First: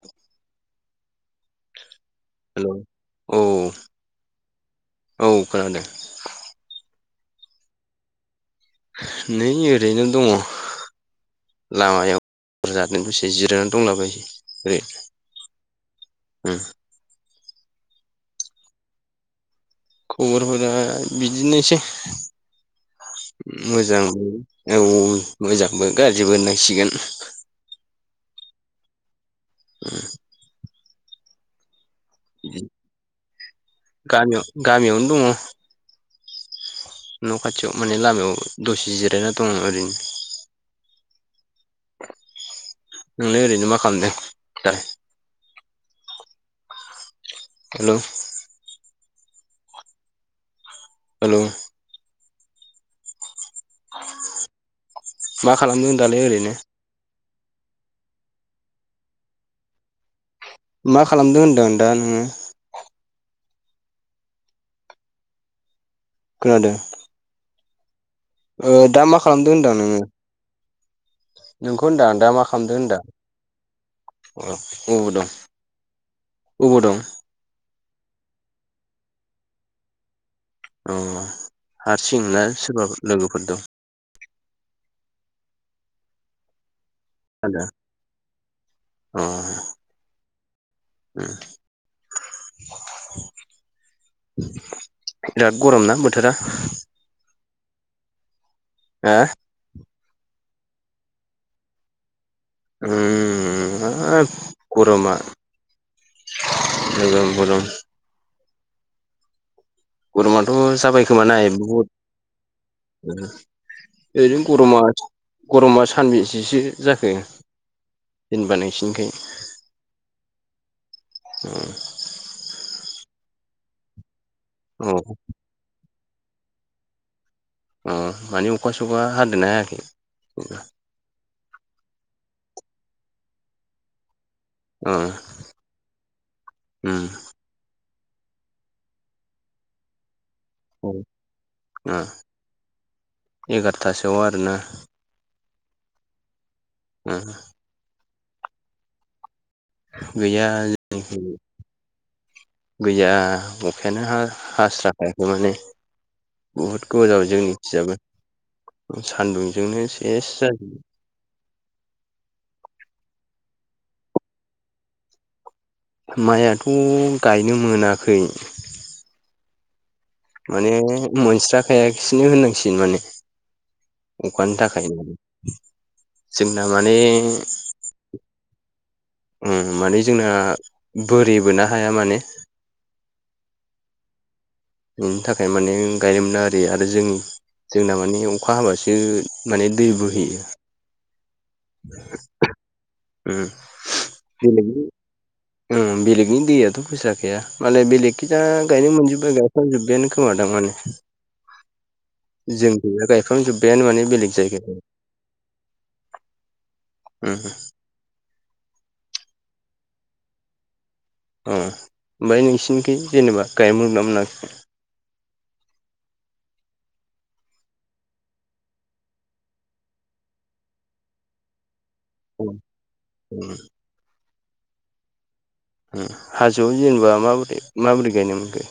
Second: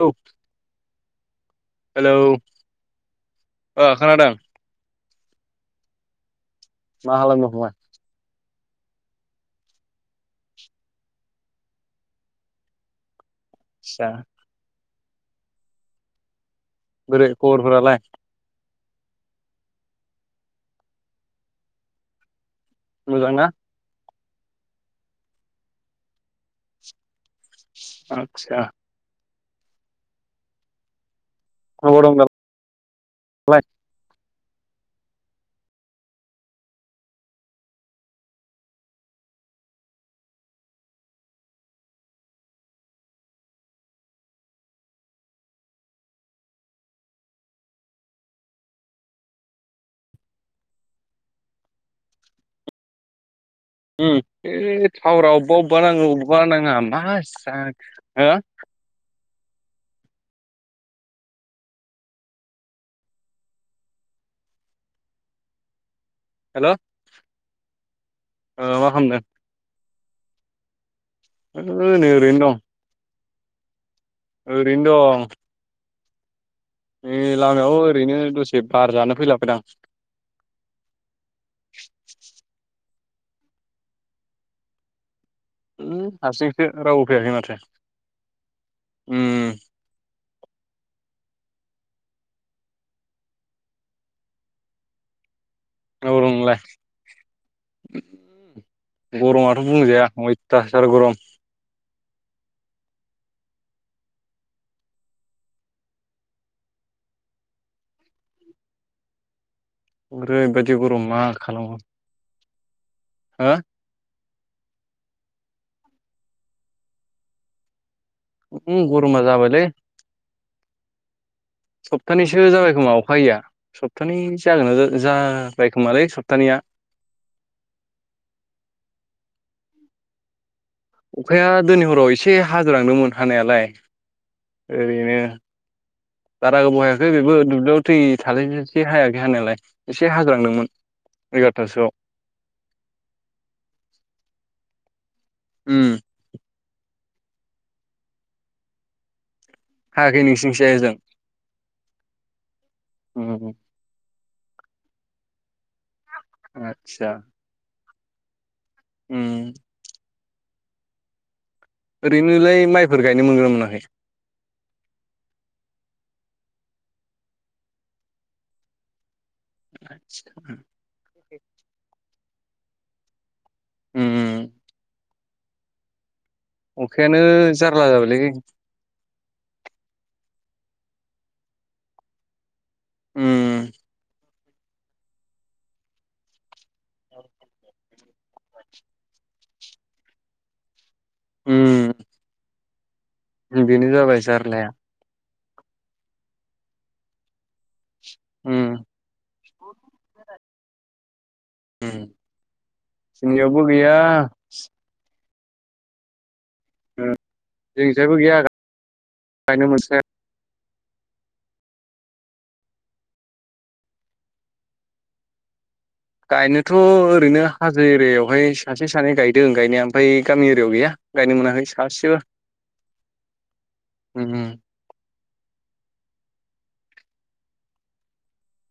द hello hello औ अ खोनादों। औ खोनादों। मा खालामदो? नै ओरैनो दङ लामायाव ब जाथबोस द जिरायनानै आदसा दंलाबायसै ओरै बोरै खबरफोरालाय खबरफोरा बिदिनोसै मोजां ना? मोजां मोनो औ मोजांबो गाज्रिबो होननांसिगोन। आतसा [unintelligible] [inaudible] गामियाव गामियावनो दङ। न' खाथियाव माने लामायाव दसे जिरायना दङ ओरैनो। नोंनो ओरैनो मा खालामदों दा। हेल' हेलौ बे थावरा मा अबेबा अबेबा खालामदों नाङो दालाय अबेबा ओरैनो नाङा मास स हो मा खालामदों होनदों दा नोङो? हेल' खोनादों दा मा खालामदों होनदां नोङो? नोंखौ ओ नै होनदां दा मा ओरैनो खालामदों होनदां औ दं ओरैनो उबो दं अबाव दं लामायाव ओरैनो दसे बार जानो फैलाबायदां अ हारसिं ना सोरबा लोगोफोर दं। हारसिंसो रावबो फैयाखै माथो? आदा अ उम बिराद गरम ना अबाव दं बोथोरा नोंलाय? हा गरमाथ' बुंजाया अयथासार गरम उम आ गरमा गोगोम गरम गरमाथ' ओरैबायदि गरम जाबाय मा खोमा ना खालामबावनो बहुद। [unintelligible] हो ओरैनो गरमा गरमा सानबेसेसो जाखो? जेनेबा उम नोंसिनिखै गरमा जाबायलै सप्तानैसो जाबाय खोमा। उफैया सप्तानै जागोनना अ जा-जाबायखोमालै सप्तानैया अ मानिे अखा सखा हादेरनो हायाखि जब अखाया दनै हराव एसे हाजिरांदोंमोन हानायालाय अ ओरैनो बारा गोबाव उम हायाखै बेबो दुब्लियाव थै थालाय एसे हायाखै हानायालाय एसे हाग्रा औ आ एगारथासोआव आरोना? उ आ बुंथिगिरिनि जेबो खोनानो मोननाय जायाखै हायाखै गैया नोंसिनिखिजाय ओजों जोंथिं गैया उम अखायानो हास्राखायाखै माने? बुहुद गोबाव आदसा जाबाय जोंनि थिंजायबो उम सान्दुंजोंनो सेस जाजुबो ओरैनो लाय माइफोर गायनो मोनगोनना मोनाखै माइया थ' गायनो मोनाखै [inaudible] माने मोनस्रा खायाखैसैनो होननांसिगोन माने उम अखानि थाखायनो जोंना माने अखायानो जारला जाबायलै उम माने जोंना बोरिबोना हाया माने उम। बिनि थाखाय माने गायनो मोना आरो ओरै जोंनि जोंना माने अखा हाबासो माने दै बोहैयो [unintelligible] उम बिनो जाबाय जारलाया ओ बेलेगनि दैआथ' फैस्राखाया माने बेलेग ओ उम गायनो मोनजोब्बाय गायखां जोब्बाय आनो खोमादां। उम जोंनि थिं'थ गायखां जोंनियावबो जोब्बायानो माने गैया बेलेख जायगानि उ जोंनि उम थिंजायबो गैया गायनो मोनस्रायाखै। उ ओमफाय नोंसिनिखै जेनेबा गायनो मोनगोनना मोनाखै? गायनोथ' ओरैनो हाजो एरियाव हाय सासे सानै गायदों गायनाया ओमफाय गामि एरिया आव गैया गायनो‌ मोनाखै [inaudible] बुंथिगिरिफोरनि जेबो खोनानो मोननाय जायाखै हाजोआव जेनेबा माबोरै माबोरै गायनो मोनखो?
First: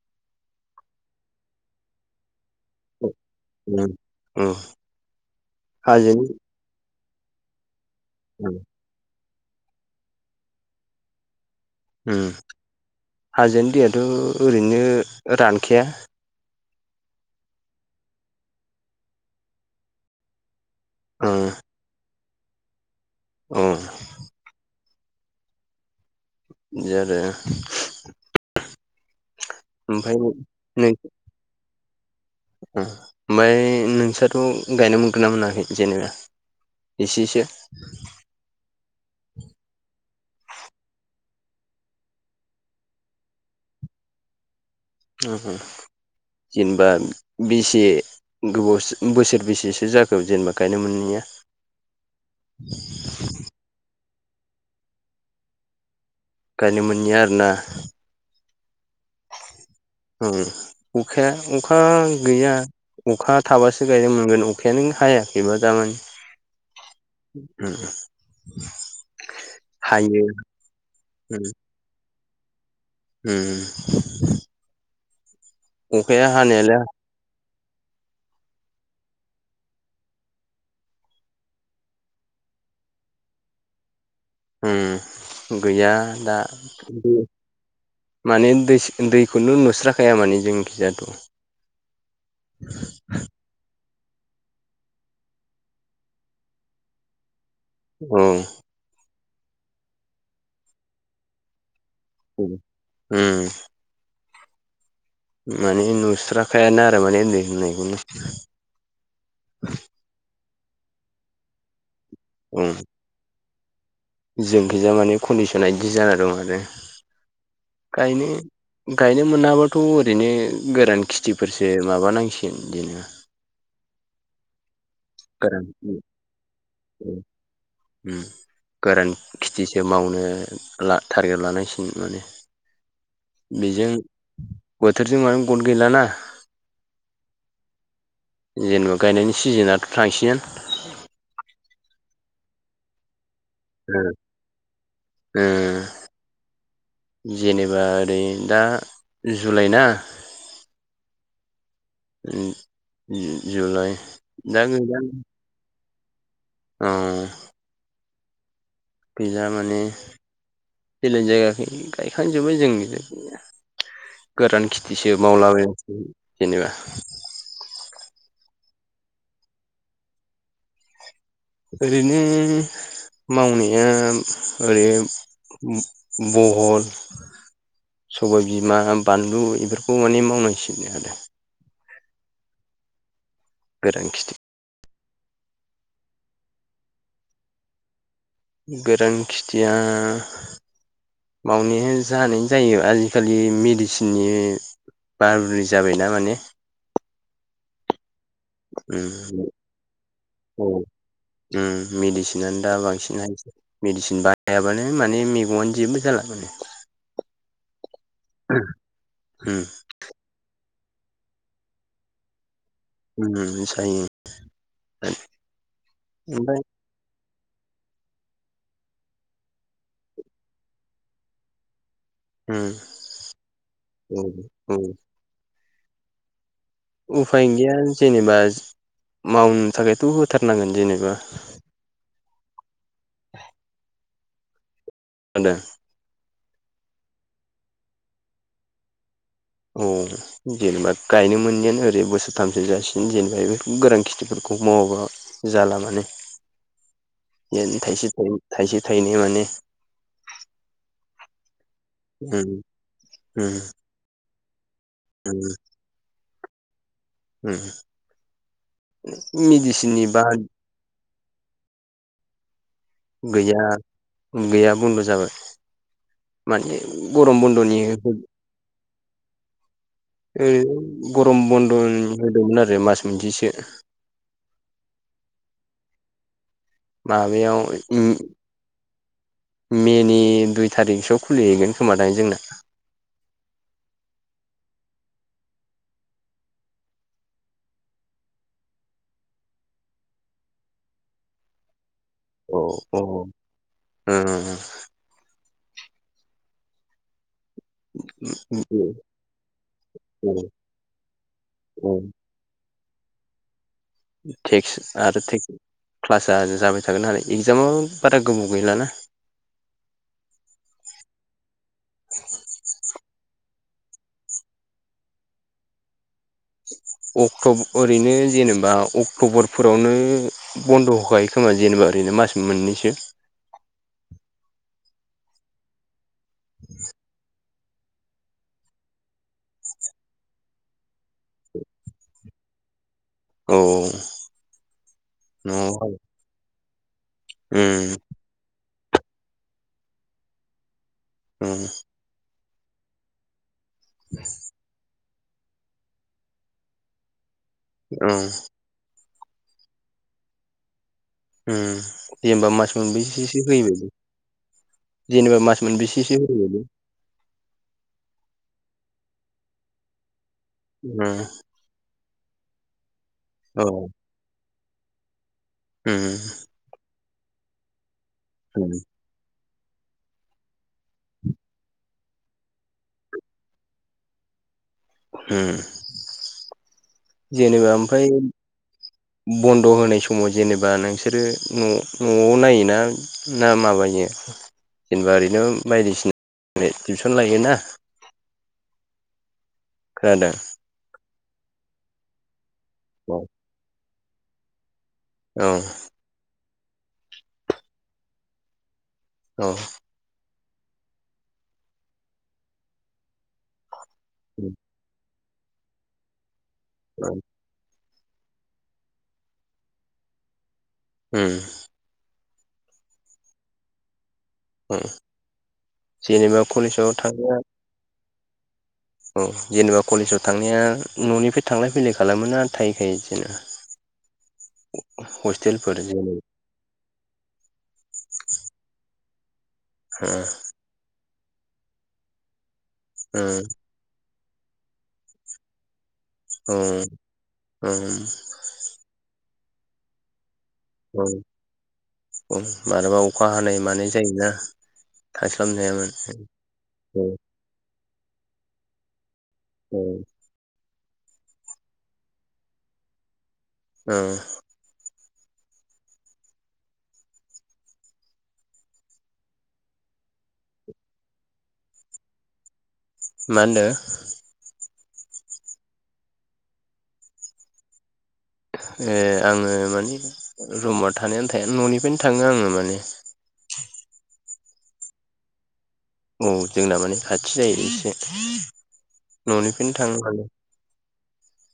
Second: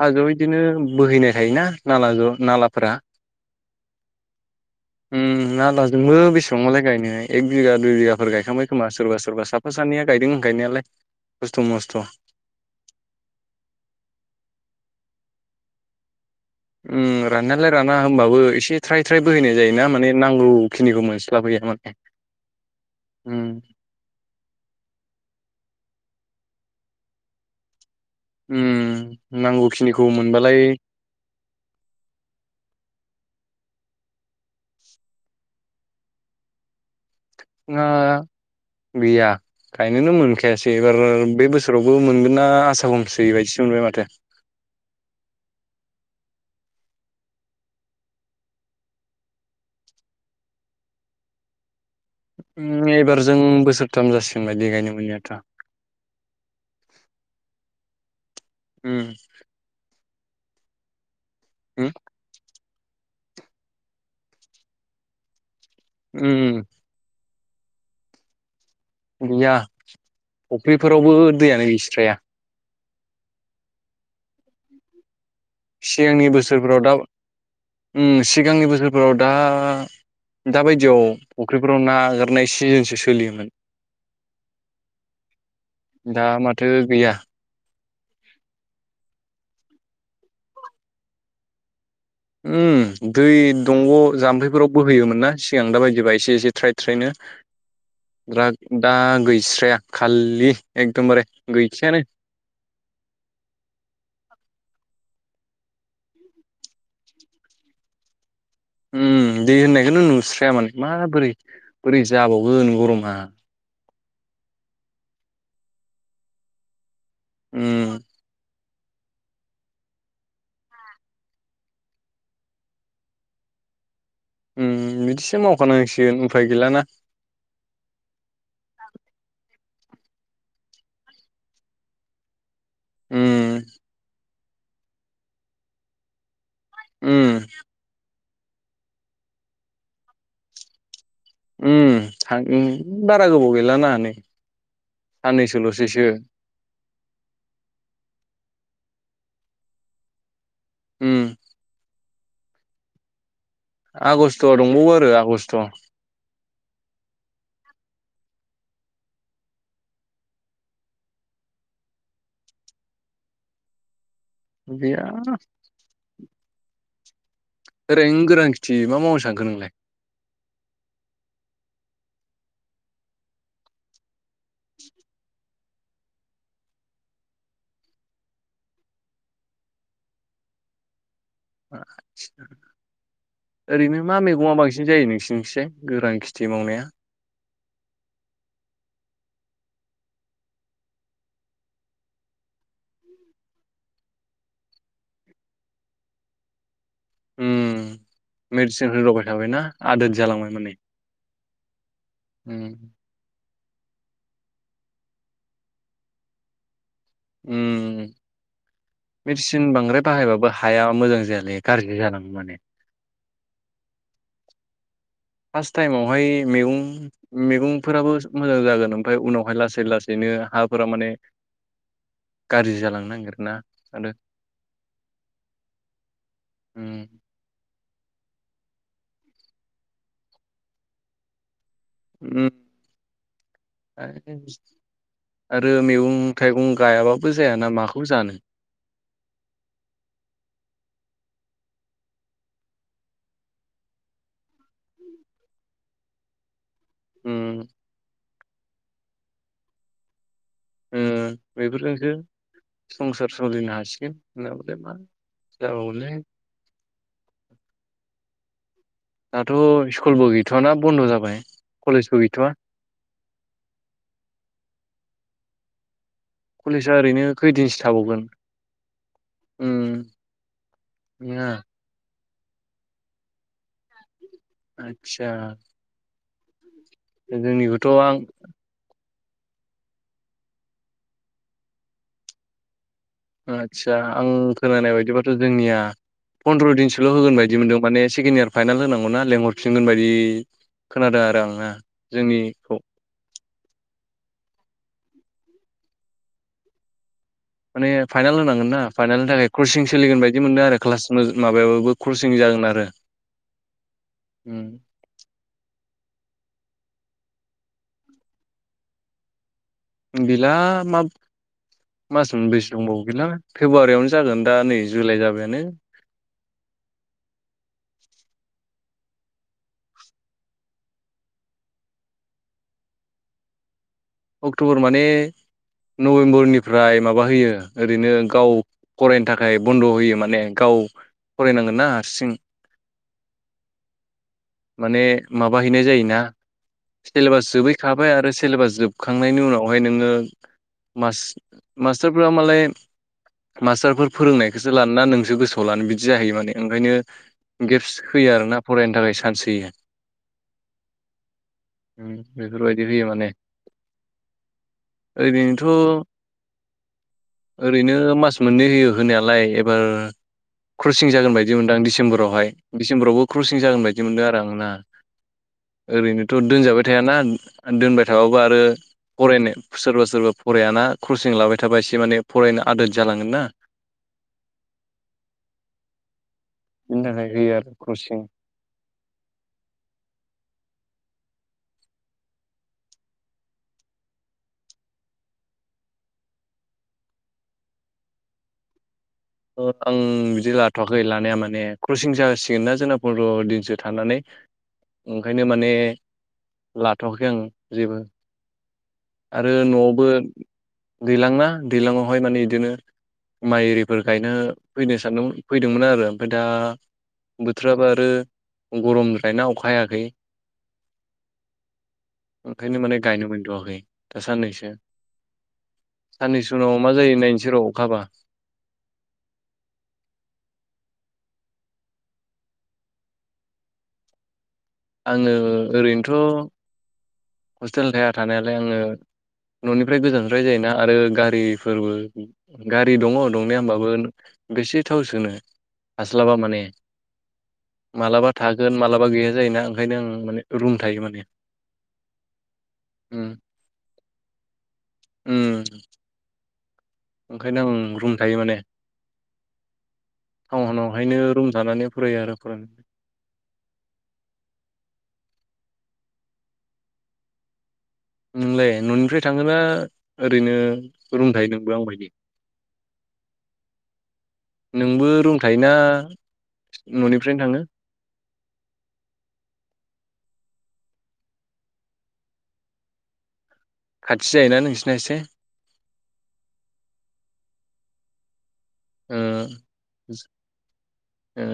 हाजोआव बिदिनो बोहैनाय थायोना नालाजों नाला फ्रा उम उम नालाजोंबो हाजोनि बेसेबां मालाय गायनो एख बिगा दुय बिगाफोर गायखांबाय खोमा सोरबा सोरबा साफा सानै गायदों गायनायालाय। खस्थ' मस्थ' उम हाजोनि दैया थ' ओरैनो रानखाया ओम राननायालाय राना होमबाबो एसे थ्राय थ्राय बोहैनाय जायोना जोंनिखौ मोनस्लाब हैया माने उम अ बिदि आरो आम ओमफाय [inaudible] ओमफाय नोंसोरथ' गायनो मोनगोन ना मोनाखै जेनेबा? एसेसो ना गैयाखायनोनो मोन जखायासै एबार बे बोसोरावबो मोनगोन ना आसा हमसै बायदिसो मोनबाय माथो। हो-हो जेनबा बेसे गोबाव सो बोसोर बै से सो जाखो गायनो मोनैआ ओ एबखरजों बोसोरथाम जासिगोन बायदि गायनो मोनैआथ गायनो मोनैआ आरो ना उ ओं अखाया अखागोया अखा थाबासो गायनो मोनगोन अखायानो हायाखैब्ला उ ओ ओ गोया फक्रिफ्रावबो दैयानो गैस्राया ह सिगांनि बोसोरफ्राव दा ओं सिगांनि बोसोरफ्राव दा दा बायदियाव फुख्रिफोराव ना आगारनाय सिजोनसो सोलियोमोन। ओम गैया दा माथो गैया माने दै दैखौनो नुस्राखाया माने जोंखिजाथ'। उम दै दंग जाम्फैफोराव बोहैयोमोन ना सिगां दा बायदिबा एसे एसे थ्राय-थ्रायनो औ द्रा दा गैस्राया खालि एकदमबारे गैखायानो। होम [inaudible] माने नुस्राखायानो आरो माने दै होननायखौ। उम दै होननायखौनो नुस्राया माने माबोरै बोरै उम जाबावगोन गरमा। जोंखिजा माने कन्दिसना बिदि जाना दं आरो। उम गायनो गायनो मोनाबाथ' ओरैनो गोरान खिथिफोरसो माबानांसिगोन बिदिनो। उम बिदिसो मावखा गोरान नांसिगोन उफाय गैलाना। गोरान खेथिसो मावनो ला टारगेट लानांसिनगोन मोने। उम बेजों बोथोरजों मानो गट गैलाना। ओम जेनेबा गायनायनि सिजोनथ' थांसिगोन। उम थां उम बारा गोबाव गैलाना नै। ओ साननैसोल'सैसो जेनेबा ओरै दा जुलाइ ना उम ओम ओम जुलाइ आगष्ट'आ दा दंबावो आरो गैलालै आगष्ट' औ पिजा माने बेलेग जायगाखै गायखांजोबबाय जोंनिजों गैया। गोरान गैया खेथिसो मावलाबायनोसै जेनेबा। ओरैनो गोरान खेथि मा मावनो सानखो नोंलाय? ओरैनो मावनाया ओरै बहल सबाय बिमा, बानलु एफोरखौ माने मावनांसिगोन आरो। ओरैनो गोरान मा खिथि मैगङा बांसिन जायो नों सिनोसाय गोरान खेथि मावनाया? गोरान खिथिया मावनाया जानाय जायो आजिखालि मेडिसिननि बाहादुरि जाबायना माने। ओम मेडिसिन होदावबाय थाबायना आदोद जालांबाय माने। ओम उम मेडिसिनानो दा बांसिन होयोसै। मेडिसिन बायाबानो माने मैगंआनो जेबो जाला माने। ओम मेडिसिन बांद्राय बाहायबाबो हाया मोजां जायालै गाज्रि जालाङो माने ओम ओम सायो फास टाइमावहाय मैगं मेगंफोराबो मोजां जागोन ओमफ्राय उनावहाय लासै लासैनो हाफोरा माने गाज्रि जालांनो नांगिरोना आरो औ उम उफाय गैया जेनेबा मावनो थाखायथ' होथारनांगोन जेनेबा उम [inaudible] [unintelligible] आदा आरो मैगं थाइगं गायाबाबो जायाना माखौ जानो औ जेनेबा गायनो मोननायानो ओरै बोसोरथामसो जासिगोन जेनेबा बे गोरान खेथिफोरखौ मवाबा जाला माने [inaudible] उम [unintelligible] थायसे थायनै थायसे थायनै माने ओ बेफोरजोंसो उम संसार उम सोलिनो हासिगोन उम होनना [unintelligible] उम दाथ' मेडिसिननि बा स्कुलबो गैथ'वाना बन्द' जाबाय कलेजबो गैथ'वा गैया गैया बन्द' जाबाय माने कलेजआ ओरैनो गरम खैदिनसो बन्द'नि थाबावगोन उम ओरै गरम नङा बन्द' होदोंमोन आरो मास मोनसेसो आदसा माबायाव जोंनिखौथ' ओ आं मेनि दुइ थारिखसोआव खुलिहैगोन खोमा दायो जोंना आदसा आं खोनानाय बायदिबाथ' जोंनिया फन्द्र' दिनसोल' होगोन बायदि मोनदों माने सेकेड इयार फाइनाल होनांगौ ना लेंहरफिनगोन बायदि खोनादों आरो आं ना औ औ उम उम माने फाइनाल होनांगोन ना उम फाइनालनि थाखाय क्रसिं सोलिगोन बायदि औ मोनदों आरो क्लास माबायाबाबो क्रसिं जा जागोन आरो थेक्स आरो थेक क्लासआ जाबाय थागोन आरो इगजामाबो बारा गोबाव गैलाना गैला [inaudible] मास मोनब्रैसो दंबावो गैला फेब्रुवारियावनो जागोन दा नै जुलाइ जाबायानो अक्ट' ओरैनो जेनेबा अक्ट'बरफोरावनो बन्द' होखायो खोमा बा जेनेबा ओरैनो मास मोननैसो अक्ट'बर माने नबेम्बरनिफ्राय माबा होयो ओरैनो गाव फरायनो थाखाय बन्द' होयो माने गाव फरायनांगोन ना हारसिं औ माने माबा न'आव हैनाय जायोना सेलेबास उम जोबहैखाबाय आरो सेलेबास जोबखांनायनि उनावहाय नोङो उम मास-मास्टारफोरा मालाय मास्टारफोर फोरोंनायखौसो लानो ना नों गोसोआव लानो बिदि जाहैयो माने ओंखायनो गेप्स औ होयो आरोना फरायनो थाखाय चान्च होयो उम जेनबा मास बेफोरबायदि होयो माने मोनबेसोसो होयो ओरैनोथ' ओरैनो मास मोननै होयो होनाया लाय एबार क्रसिं जागोनबायदि मोन्दां डिसेम्बरावहाय दिसेम्बरआवबो क्रसिं औ जागोन बायदि मोनदों आरो आं ना उम ओरैनोथ' दोनजाबाय थायाना दोनबाय थाबाबो आरो उम फरायनो सोरबा सोरबा फरायाना कसिं लाबाय थाबाय एसे माने फरायनो आदोर जालांगोन ना। [inaudible] हम। बिनि थाखाय होयो आरो जेनेबा ओमफ्राय क्रसिं बन्द' होनाय समाव जेनेबा नोंसो सोरो न'आव नायोना ना माबायो? जेनेबा ओरैनो बायदिसिना टिउसन लायोना [inaudible] आं खोनादों बिदि लाथ'वाखै लानाया माने क्रसिं जासिगोन ना जोंना औ फन्द्र' दिनसो थानानै ओंखायनो माने औ लाथ'वाखै आङो जेबो आरो न'आवबो दैल्जां ना दैज्लाङावहाय माने बिदिनो माइ आरिफोर गायनो फैनो सानदों फैदोंमोन आरो ओमफ्राय दा बोथोराबा आ आरो गरमद्रायना अखा हायाखै। उम। ओंखायनो माने गायनो मोनथ'वाखै। दा साननैसो उम जेनेबा साननैसो उनाव कलेजाव मा जायो थांनाया नायसै र' अखा हाबा। औ जेनेबा कलेजाव थांनाया न'निफ्राय थांलाय फैलाय खालामोना थाहैखायो जेनबा? [inaudible] आङो जेनेबा ओरैनोथ' हस्टेल थाया थानायालाय आङो न'निफ्राय ओ गोजानद्राय जायोना आरो गा गारिफोरबो गारि दङ दंनाया होमबाबो बेसे थाव सोनो। बे हास्लाबा ओ माने ओ माबालाबा थागोन मालाबा गैया जायोना ओंखायनो आं माने रूम थायो औ माने। मालाबा अखा उम हानाय मानाय जायोना थास्लाबनो हाया उम माने। ओंखायनो आं रुम थायो माने। औ। टाउनावहायनो रुम थानानै फरायो आरो फरायना ओं। नोंलाय न'निफ्राय थाङोना ओरैनो रुम थायो नोंबो आं बायदि? मा होन्दों? नोंबो रुम थायोना न'निफ्रायनो थाङो? ए आङो माने रुमाव थानायानो थाया न'निफ्रायनो थाङो आङो माने। खाथि जायोना नोंसिना एसे? औ जोंना माने खाथि जायो एसे। ओ न'निफ्रायनो थाङो माने।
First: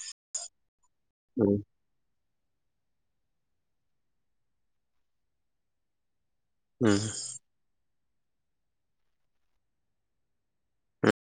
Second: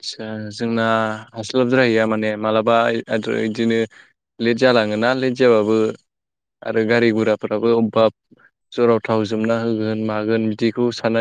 आदसा जोंना उम हास्लाब द्राहैया माने। मालाबा आरो बिदिनो लेट जालाङोना लेट जाबाबो आरो उम गारि गुराफोराबो अबबा जराव थाव जोबना होगोन मागोन बिदिखौ सानना